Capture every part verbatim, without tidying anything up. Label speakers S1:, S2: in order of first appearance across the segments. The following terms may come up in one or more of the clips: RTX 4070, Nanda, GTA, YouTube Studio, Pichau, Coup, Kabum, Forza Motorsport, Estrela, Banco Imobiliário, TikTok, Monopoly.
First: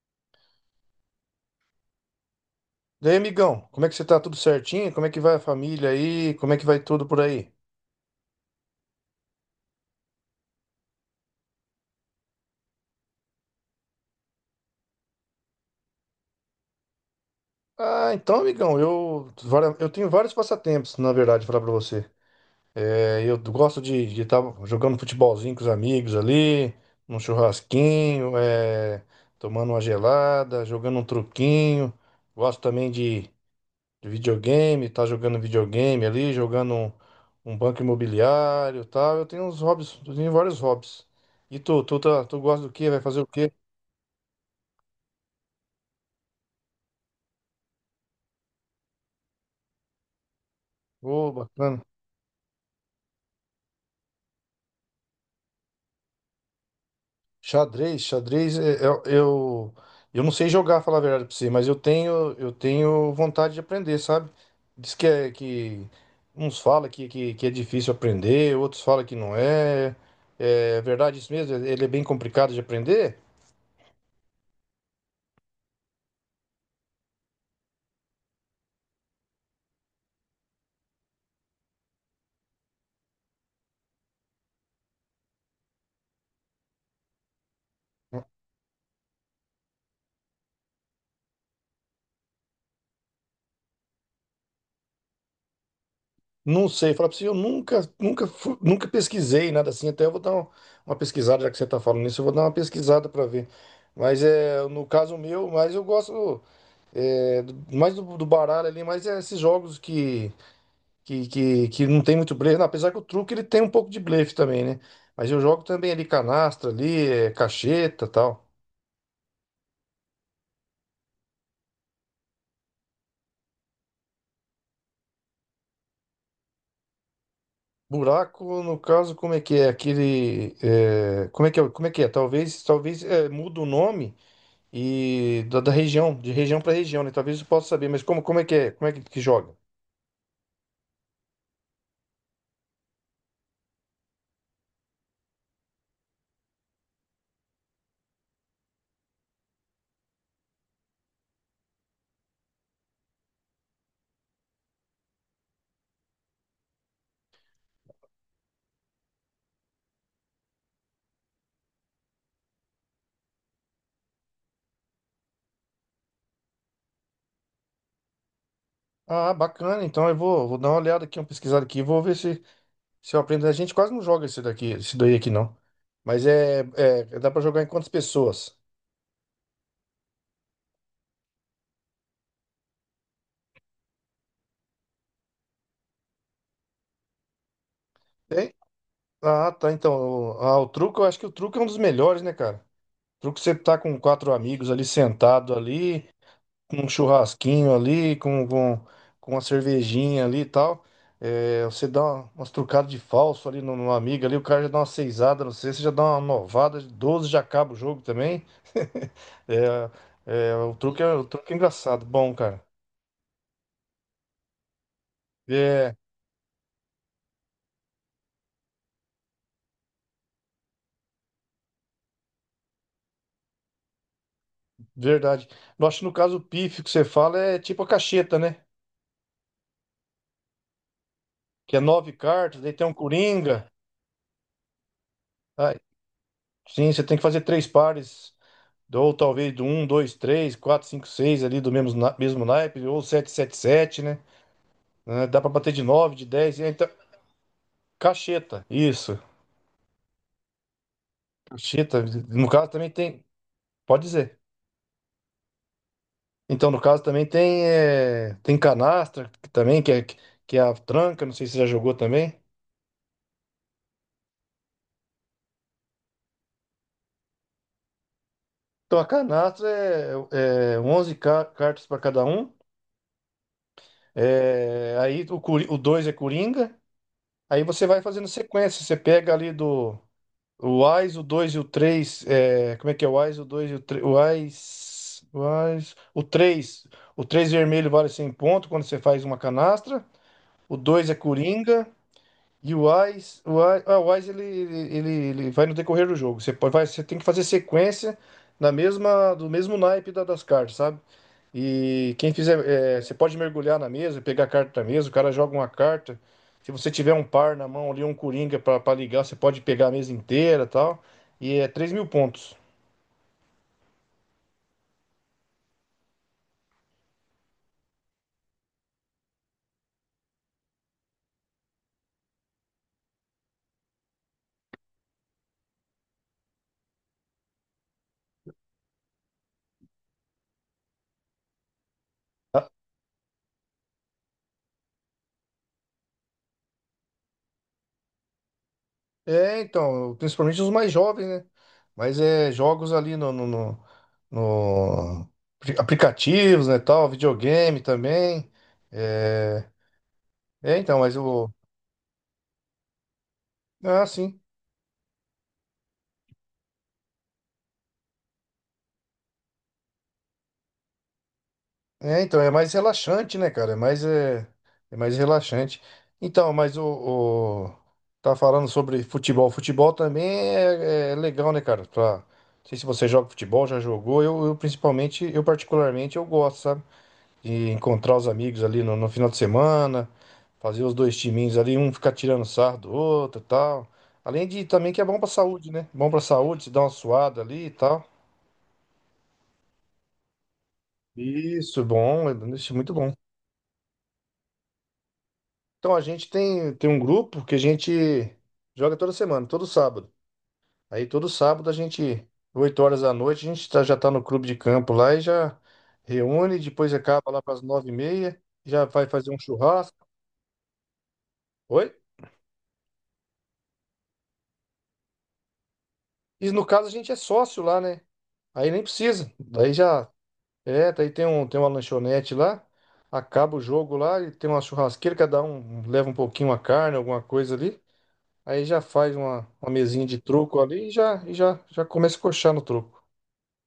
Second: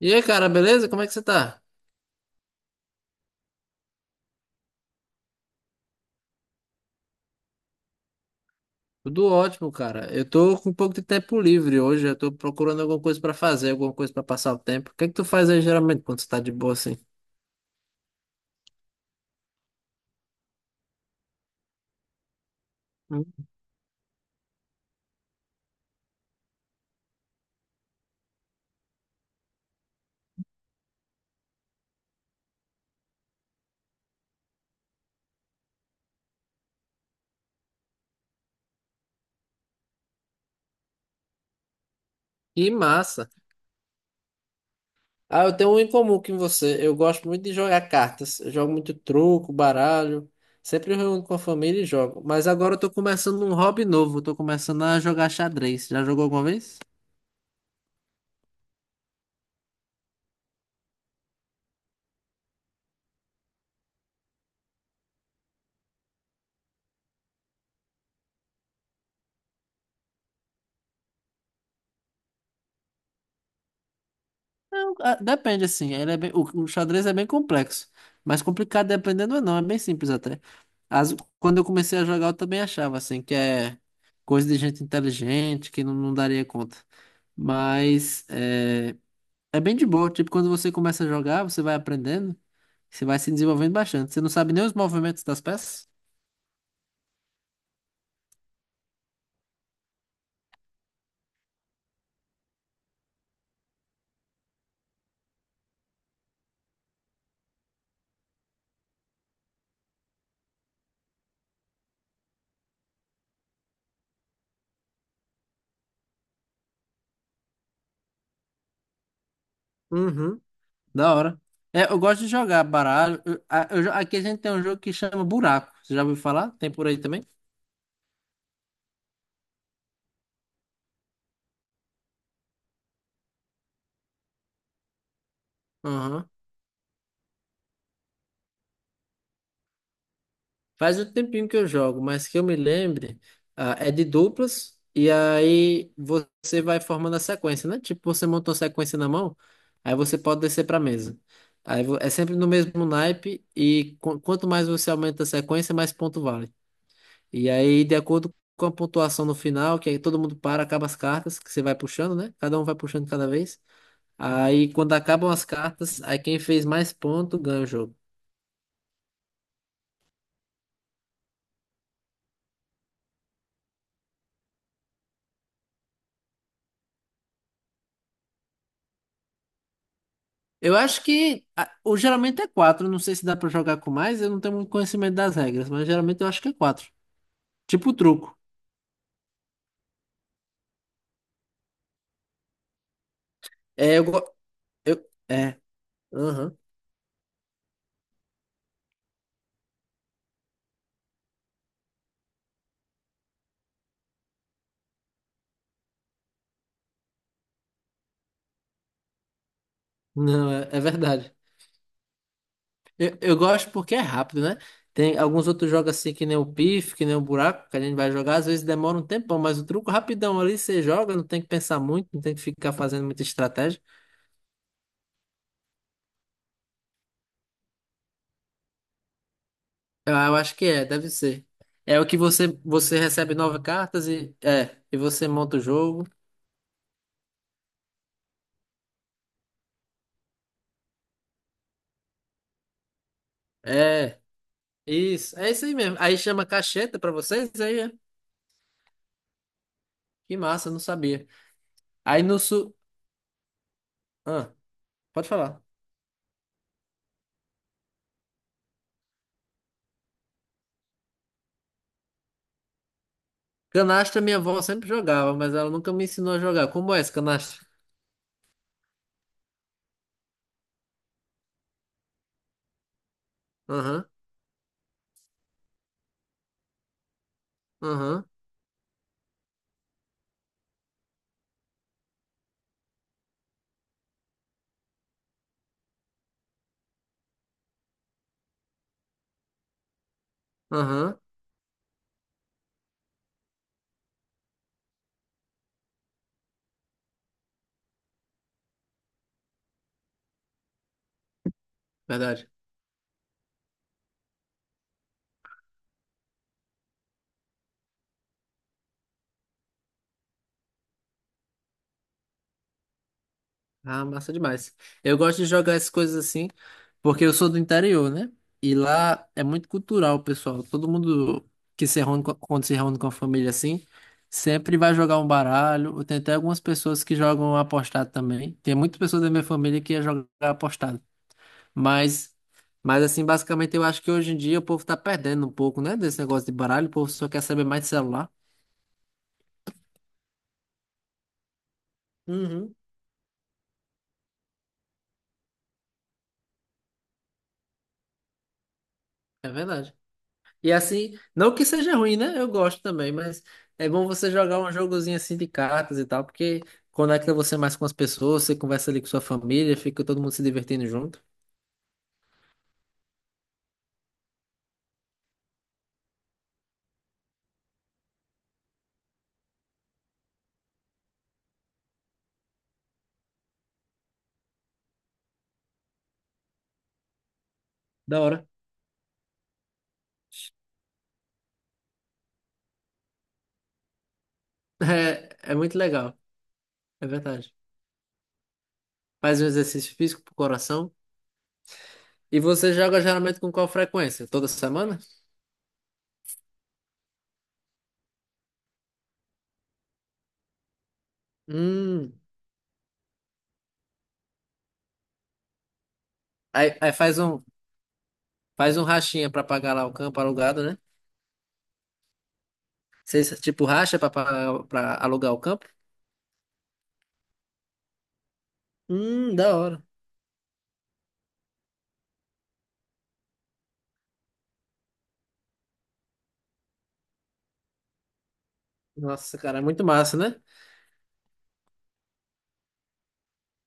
S1: E aí, cara, beleza? Como é que você tá?
S2: Daí aí, amigão, como é que você tá? Tudo certinho? Como é que vai a família aí? Como é que vai tudo por aí?
S1: Tudo ótimo, cara. Eu tô com um pouco de tempo livre hoje. Eu tô procurando alguma coisa pra fazer, alguma coisa pra passar o tempo. O que é que tu faz aí geralmente quando você tá de boa assim?
S2: Ah, então, amigão, eu, vari- eu tenho vários passatempos, na verdade, falar pra você. É,
S1: Hum.
S2: eu gosto de estar jogando futebolzinho com os amigos ali, num churrasquinho, é, tomando uma gelada, jogando um truquinho. Gosto também de, de videogame, tá jogando videogame ali, jogando um, um banco imobiliário e tal. Eu tenho uns hobbies, eu tenho vários hobbies. E tu, tu, tá- tu gosta
S1: Que
S2: do quê? Vai fazer o
S1: massa.
S2: quê?
S1: Ah, eu tenho um em comum com você. Eu gosto muito de jogar cartas. Eu jogo muito truco, baralho. Sempre eu reúno
S2: Ô,
S1: com a
S2: bacana.
S1: família e jogo. Mas agora eu tô começando um hobby novo. Eu tô começando a jogar xadrez. Já jogou alguma vez?
S2: Xadrez, xadrez, é- é- eu, eu, não sei jogar, falar a verdade pra você, mas eu tenho, eu tenho vontade de aprender, sabe? Diz que, é, que uns falam que, que, que é difícil aprender, outros falam que não é. É verdade isso mesmo? Ele é bem complicado de aprender?
S1: Não, ah, depende, assim. Ele é bem, o, o xadrez é bem complexo. Mas complicado dependendo, ou não. É bem simples até. As- quando eu comecei a jogar, eu também achava, assim, que é coisa de gente inteligente, que não, não daria conta. Mas é, é bem de boa. Tipo, quando você começa a jogar, você vai aprendendo, você vai se desenvolvendo bastante. Você não sabe nem os movimentos das peças?
S2: Não sei, falar pra você, eu nunca, nunca, fu- nunca pesquisei nada assim, até eu vou dar um- uma pesquisada, já que você tá falando nisso. Eu vou dar uma pesquisada pra ver. Mas é, no caso meu, mas eu gosto. É, do- mais do, do baralho ali, mas é esses jogos que, que, que, que não tem muito blefe. Não, apesar que o truque ele tem um pouco de blefe também, né? Mas eu jogo também ali canastra, ali, é, cacheta tal.
S1: Uhum. Da hora. É, eu gosto de jogar baralho. Eu- a- eu jo- aqui a gente tem um jogo que chama Buraco. Você já ouviu falar? Tem por aí também?
S2: Buraco, no caso, como é que é? Aquele. É, como é que é? Como é que é? Talvez, talvez é, muda o nome e da, da região,
S1: Aham.
S2: de região para região, né? Talvez eu possa saber, mas como, como é que é? Como é que, que joga?
S1: Faz um tempinho que eu jogo, mas que eu me lembre, ah, é de duplas, e aí você vai formando a sequência, né? Tipo, você montou a sequência na mão, aí você pode descer para mesa. Aí vo- é sempre no mesmo naipe, e qu- quanto mais você aumenta a sequência, mais ponto vale. E aí, de acordo com a pontuação no final, que aí todo mundo para, acaba as cartas, que você vai puxando, né? Cada um vai puxando cada vez. Aí, quando acabam as cartas, aí quem fez mais ponto ganha o jogo.
S2: Ah, bacana. Então eu vou, vou dar uma olhada aqui, uma pesquisada aqui, vou ver se, Se eu aprendo, a gente quase não joga esse daqui, esse daí aqui não. Mas é, é dá pra jogar em quantas pessoas?
S1: Eu acho que ah, o geralmente é quatro. Não sei se dá pra jogar com mais. Eu não tenho muito conhecimento das regras, mas geralmente eu acho que é quatro. Tipo truco.
S2: É? Ah, tá. Então, o- ah, o truco, eu acho que o truco é um dos melhores, né, cara? O truco é você tá com
S1: É, eu,
S2: quatro
S1: go-
S2: amigos ali
S1: eu
S2: sentado
S1: é.
S2: ali,
S1: Aham.
S2: com um churrasquinho ali, com, com, com uma cervejinha ali e tal. É, você dá uma- umas trucadas de falso ali no, no amigo ali, o cara já dá uma seisada, não sei, você já dá uma novada de doze, já acaba o jogo também. É,
S1: Não,
S2: é,
S1: é,
S2: o
S1: é
S2: truque é, o
S1: verdade.
S2: truque é engraçado, bom, cara.
S1: Eu, eu gosto porque é rápido, né? Tem alguns outros jogos
S2: É.
S1: assim que nem o pif, que nem o buraco, que a gente vai jogar, às vezes demora um tempão, mas o truco rapidão ali você joga, não tem que pensar muito, não tem que ficar fazendo muita estratégia.
S2: Verdade. Eu acho que no caso o pífio que você fala é tipo a cacheta, né?
S1: Eu, eu acho que é, deve ser.
S2: Que é
S1: É o
S2: nove
S1: que você
S2: cartas, daí tem um
S1: você recebe nove
S2: coringa.
S1: cartas e é, e você monta o
S2: Ah,
S1: jogo.
S2: sim, você tem que fazer três pares. Ou talvez do um, dois, três, quatro, cinco, seis ali do mesmo, na- mesmo naipe, ou sete, sete, sete, né?
S1: É.
S2: Ah,
S1: Isso,
S2: dá pra
S1: é isso
S2: bater
S1: aí
S2: de
S1: mesmo.
S2: nove,
S1: Aí
S2: de
S1: chama
S2: dez. E então,
S1: cacheta pra vocês, aí é.
S2: cacheta, isso.
S1: Que massa, não sabia.
S2: Cacheta.
S1: Aí no
S2: No caso
S1: sul.
S2: também tem. Pode dizer.
S1: Ah, pode falar.
S2: Então, no caso também tem, é, tem canastra, que também, que é, que é a tranca, não sei se você já jogou também.
S1: Canastra minha avó sempre jogava, mas ela nunca me ensinou a jogar. Como é esse canastra?
S2: Então, a canastra é, é onze ca- cartas para cada um.
S1: Aham,
S2: É, aí o, Cori- o dois é Coringa. Aí você vai
S1: aham,
S2: fazendo sequência. Você pega ali do o Ás, o dois e o três. É, como é que é o Ás, o dois e o três? O Ás, o Ás, o três O três vermelho vale cem pontos quando você faz uma canastra. O dois é
S1: aham.
S2: Coringa. E o Wise, o Wise, ah, o Wise ele, ele, ele, ele vai no decorrer do jogo. Você, pode- vai, você tem que fazer sequência na mesma, do mesmo naipe da- das cartas, sabe? E quem
S1: Verdade.
S2: fizer, é, você pode mergulhar na mesa, pegar a carta da mesa, o cara joga uma carta. Se você tiver um par na mão ali, um coringa pra pra ligar, você pode pegar a mesa inteira e tal. E é três mil pontos.
S1: Ah, massa demais. Eu gosto de jogar essas coisas assim, porque eu sou do interior, né? E lá é muito cultural, pessoal. Todo mundo que se reúne, co- quando se reúne com a família assim, sempre vai jogar um baralho. Tem até algumas pessoas que jogam apostado também. Tem muitas pessoas da minha família que ia jogar apostado. Mas, mas assim, basicamente eu acho que hoje em dia o povo tá perdendo um pouco, né? Desse negócio de baralho, o povo só quer saber mais de celular.
S2: É, então, principalmente os mais jovens, né? Mas é
S1: Uhum.
S2: jogos ali no, no, no- no- apli- aplicativos, né, tal, videogame também.
S1: É
S2: É,
S1: verdade. E
S2: é, então, mas
S1: assim,
S2: o
S1: não que seja ruim, né? Eu gosto também, mas é
S2: ah,
S1: bom você
S2: sim.
S1: jogar um jogozinho assim de cartas e tal, porque conecta você mais com as pessoas, você conversa ali com sua família, fica todo mundo se divertindo junto.
S2: É, então, é mais relaxante, né, cara? É mais é, é mais relaxante. Então, mas o, o- tá falando sobre futebol. Futebol também é, é legal, né, cara? Pra... Não sei se você joga futebol, já jogou. Eu, eu principalmente, eu particularmente, eu gosto, sabe? De encontrar
S1: Da
S2: os
S1: hora.
S2: amigos ali no, no final de semana, fazer os dois timinhos ali, um ficar tirando sarro do outro e tal. Além de também que
S1: É,
S2: é bom pra
S1: é
S2: saúde,
S1: muito
S2: né? Bom
S1: legal,
S2: pra saúde, se dá uma
S1: é
S2: suada
S1: verdade.
S2: ali e tal.
S1: Faz um exercício físico pro coração.
S2: Isso, bom,
S1: E
S2: é- isso
S1: você
S2: é muito
S1: joga
S2: bom.
S1: geralmente com qual frequência? Toda semana?
S2: Então a gente tem, tem um grupo que a gente joga toda semana, todo sábado. Aí todo sábado a
S1: Hum.
S2: gente, oito horas da noite, a gente tá- já tá no clube de campo lá e já reúne,
S1: Aí, aí
S2: depois
S1: faz
S2: acaba lá
S1: um,
S2: pras nove e meia,
S1: faz um
S2: já vai
S1: rachinha
S2: fazer um
S1: pra pagar lá o
S2: churrasco.
S1: campo alugado, né?
S2: Oi?
S1: Vocês, tipo, racha pra, pagar- pra alugar o campo?
S2: E no caso a gente é sócio lá, né? Aí nem precisa.
S1: Hum, da
S2: Daí
S1: hora.
S2: já. É, daí tem um, tem uma lanchonete lá. Acaba o jogo lá e tem uma churrasqueira, cada um leva um pouquinho a carne, alguma coisa ali. Aí já faz
S1: Nossa,
S2: uma,
S1: cara, é
S2: uma
S1: muito
S2: mesinha
S1: massa,
S2: de
S1: né?
S2: truco ali e já, e já, já começa a coxar no truco.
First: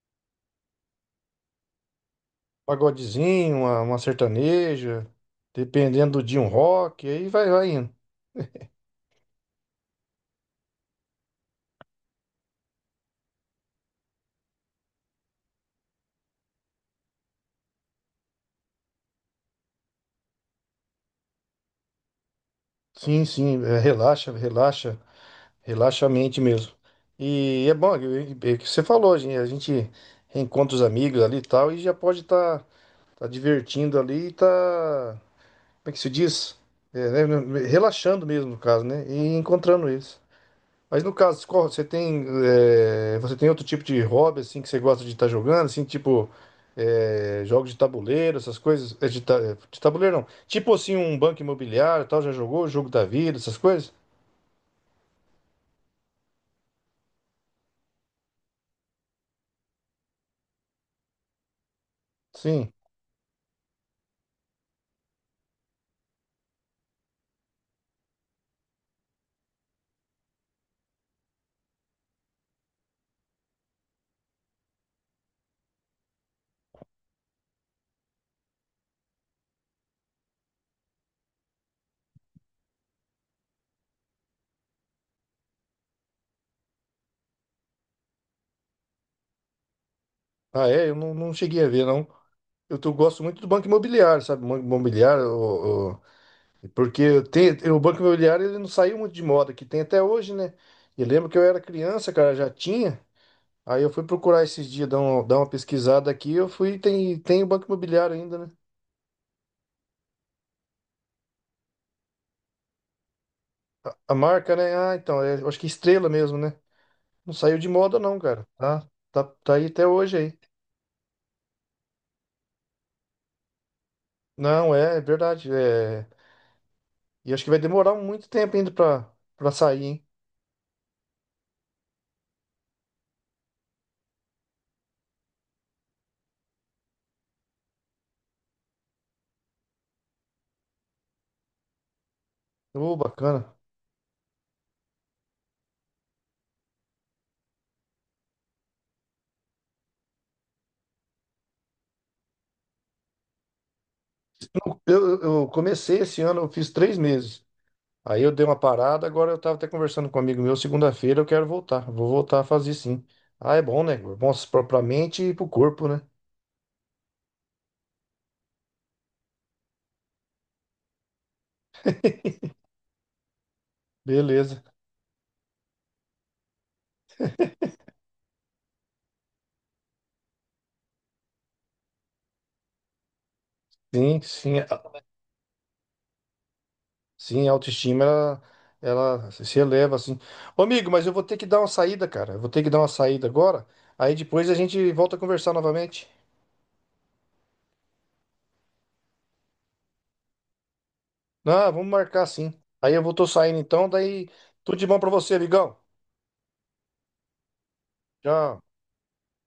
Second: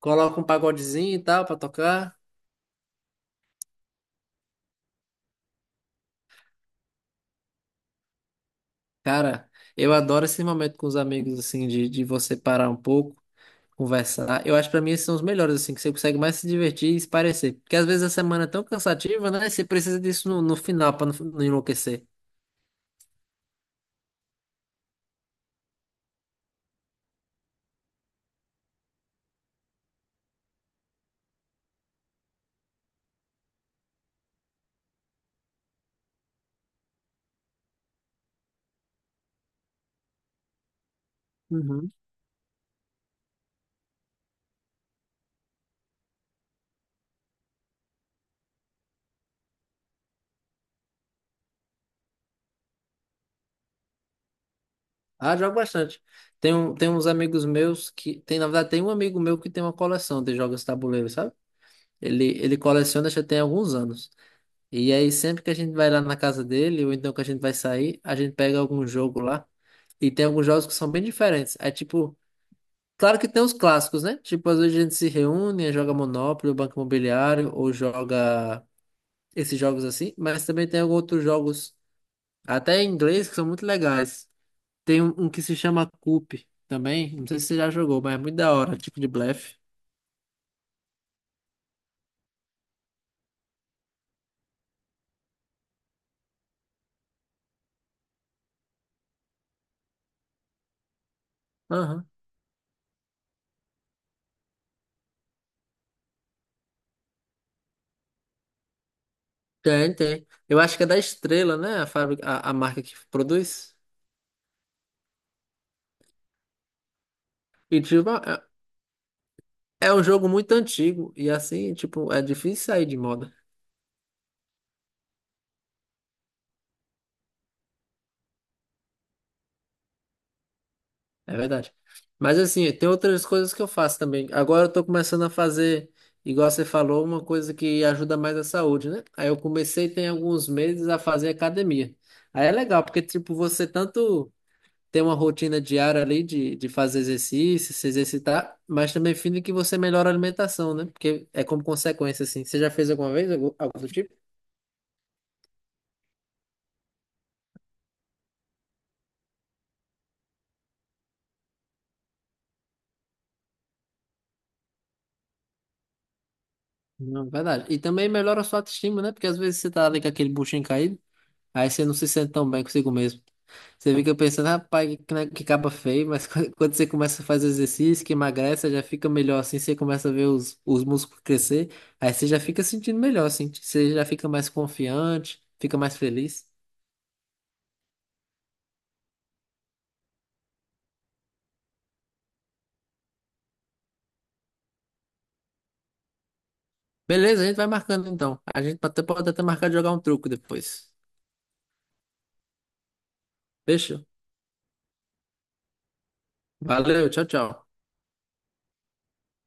S1: Coloca um pagodezinho e tal pra tocar.
S2: Pagodezinho, uma, uma sertaneja, dependendo do dia, um rock, aí vai, vai indo.
S1: Cara, eu adoro esse momento com os amigos, assim, de, de você parar um pouco, conversar. Eu acho que pra mim esses são os melhores, assim, que você consegue mais se divertir e se parecer. Porque às vezes a semana é tão cansativa, né? Você precisa disso no, no final pra não, não enlouquecer.
S2: Sim, sim, é, relaxa, relaxa, relaxa a mente mesmo. E é bom, é, é, que você falou, gente, a gente reencontra os amigos ali e tal, e já pode estar tá, tá divertindo ali e tá, como é que se diz? É, né, relaxando mesmo, no caso, né? E encontrando eles. Mas no caso, qual- você
S1: Uhum.
S2: tem, é, você tem outro tipo de hobby, assim, que você gosta de estar jogando, assim, tipo, é, jogos de tabuleiro, essas coisas, é, de, ta- de tabuleiro não. Tipo assim, um banco imobiliário, e tal, já jogou o jogo da vida, essas coisas?
S1: Ah, jogo bastante. Tem, um, tem uns amigos meus que. Tem, na verdade, tem um amigo meu que tem uma coleção de jogos de tabuleiro, sabe? Ele, ele
S2: Sim.
S1: coleciona já tem alguns anos. E aí, sempre que a gente vai lá na casa dele, ou então que a gente vai sair, a gente pega algum jogo lá. E tem alguns jogos que são bem diferentes. É tipo, claro que tem os clássicos, né? Tipo, às vezes a gente se reúne, joga Monopoly, ou Banco Imobiliário, ou joga esses jogos assim. Mas também tem alguns outros jogos, até em inglês, que são muito legais. Tem um, um que se chama Coup também. Não sei se você já jogou, mas é muito da hora, tipo de blefe.
S2: Ah, é? Eu não, não cheguei a ver, não. Eu tô- gosto muito do Banco Imobiliário, sabe? Banco Imobiliário, o- o- porque tem, o Banco Imobiliário ele não saiu muito de moda, que tem até hoje, né? E lembro que eu era
S1: Aham.
S2: criança, cara, já tinha. Aí eu fui procurar esses dias, dar, um- dar uma pesquisada aqui, eu fui, tem, tem o Banco Imobiliário ainda, né?
S1: Tem, tem. Eu acho que é da Estrela, né? A fábrica, a, a marca que produz.
S2: A marca, né? Ah, então, é, eu acho que é Estrela mesmo, né? Não saiu de
S1: E,
S2: moda,
S1: tipo,
S2: não,
S1: é
S2: cara. Tá, tá, tá aí até
S1: é um
S2: hoje
S1: jogo
S2: aí.
S1: muito antigo. E assim, tipo, é difícil sair de moda.
S2: Não, é, é verdade. É. E acho que vai demorar muito tempo ainda pra, pra sair, hein?
S1: É verdade. Mas assim, tem outras coisas que eu faço também. Agora eu tô começando a fazer, igual você falou, uma coisa que ajuda mais a saúde, né? Aí eu comecei tem alguns meses a fazer academia. Aí é legal,
S2: Ô,
S1: porque, tipo,
S2: bacana.
S1: você tanto. Ter uma rotina diária ali de, de fazer exercício, se exercitar, mas também fim que você melhora a alimentação, né? Porque é como consequência, assim. Você já fez alguma vez algo, algo do tipo?
S2: Eu, eu comecei esse ano, eu fiz três meses. Aí eu dei uma parada, agora eu tava até conversando com um amigo meu, segunda-feira eu quero voltar. Vou voltar a fazer sim. Ah, é bom, né? Bom pra pra mente e pro corpo, né?
S1: Não, verdade. E também melhora a sua autoestima, né? Porque às vezes você tá ali com aquele buchinho caído, aí você não se sente tão bem consigo mesmo. Você fica pensando,
S2: Beleza.
S1: rapaz, que, né, que caba feio, mas quando quando você começa a fazer exercício, que emagrece, já fica melhor assim, você começa a ver os, os músculos crescer, aí você já fica sentindo melhor, assim, você já
S2: Sim,
S1: fica mais
S2: sim. a-
S1: confiante, fica mais feliz.
S2: Sim, a autoestima, ela, ela se eleva, assim. Ô, amigo, mas eu vou ter que dar uma saída, cara. Eu vou ter que dar uma saída agora. Aí depois a gente volta a conversar novamente.
S1: Beleza, a gente vai marcando então. A gente até pode até marcar de jogar um truco depois.
S2: Ah, vamos marcar sim. Aí eu vou, tô saindo então,
S1: Fechou?
S2: daí tudo de bom pra você, amigão.
S1: Valeu, tchau, tchau.
S2: Tchau.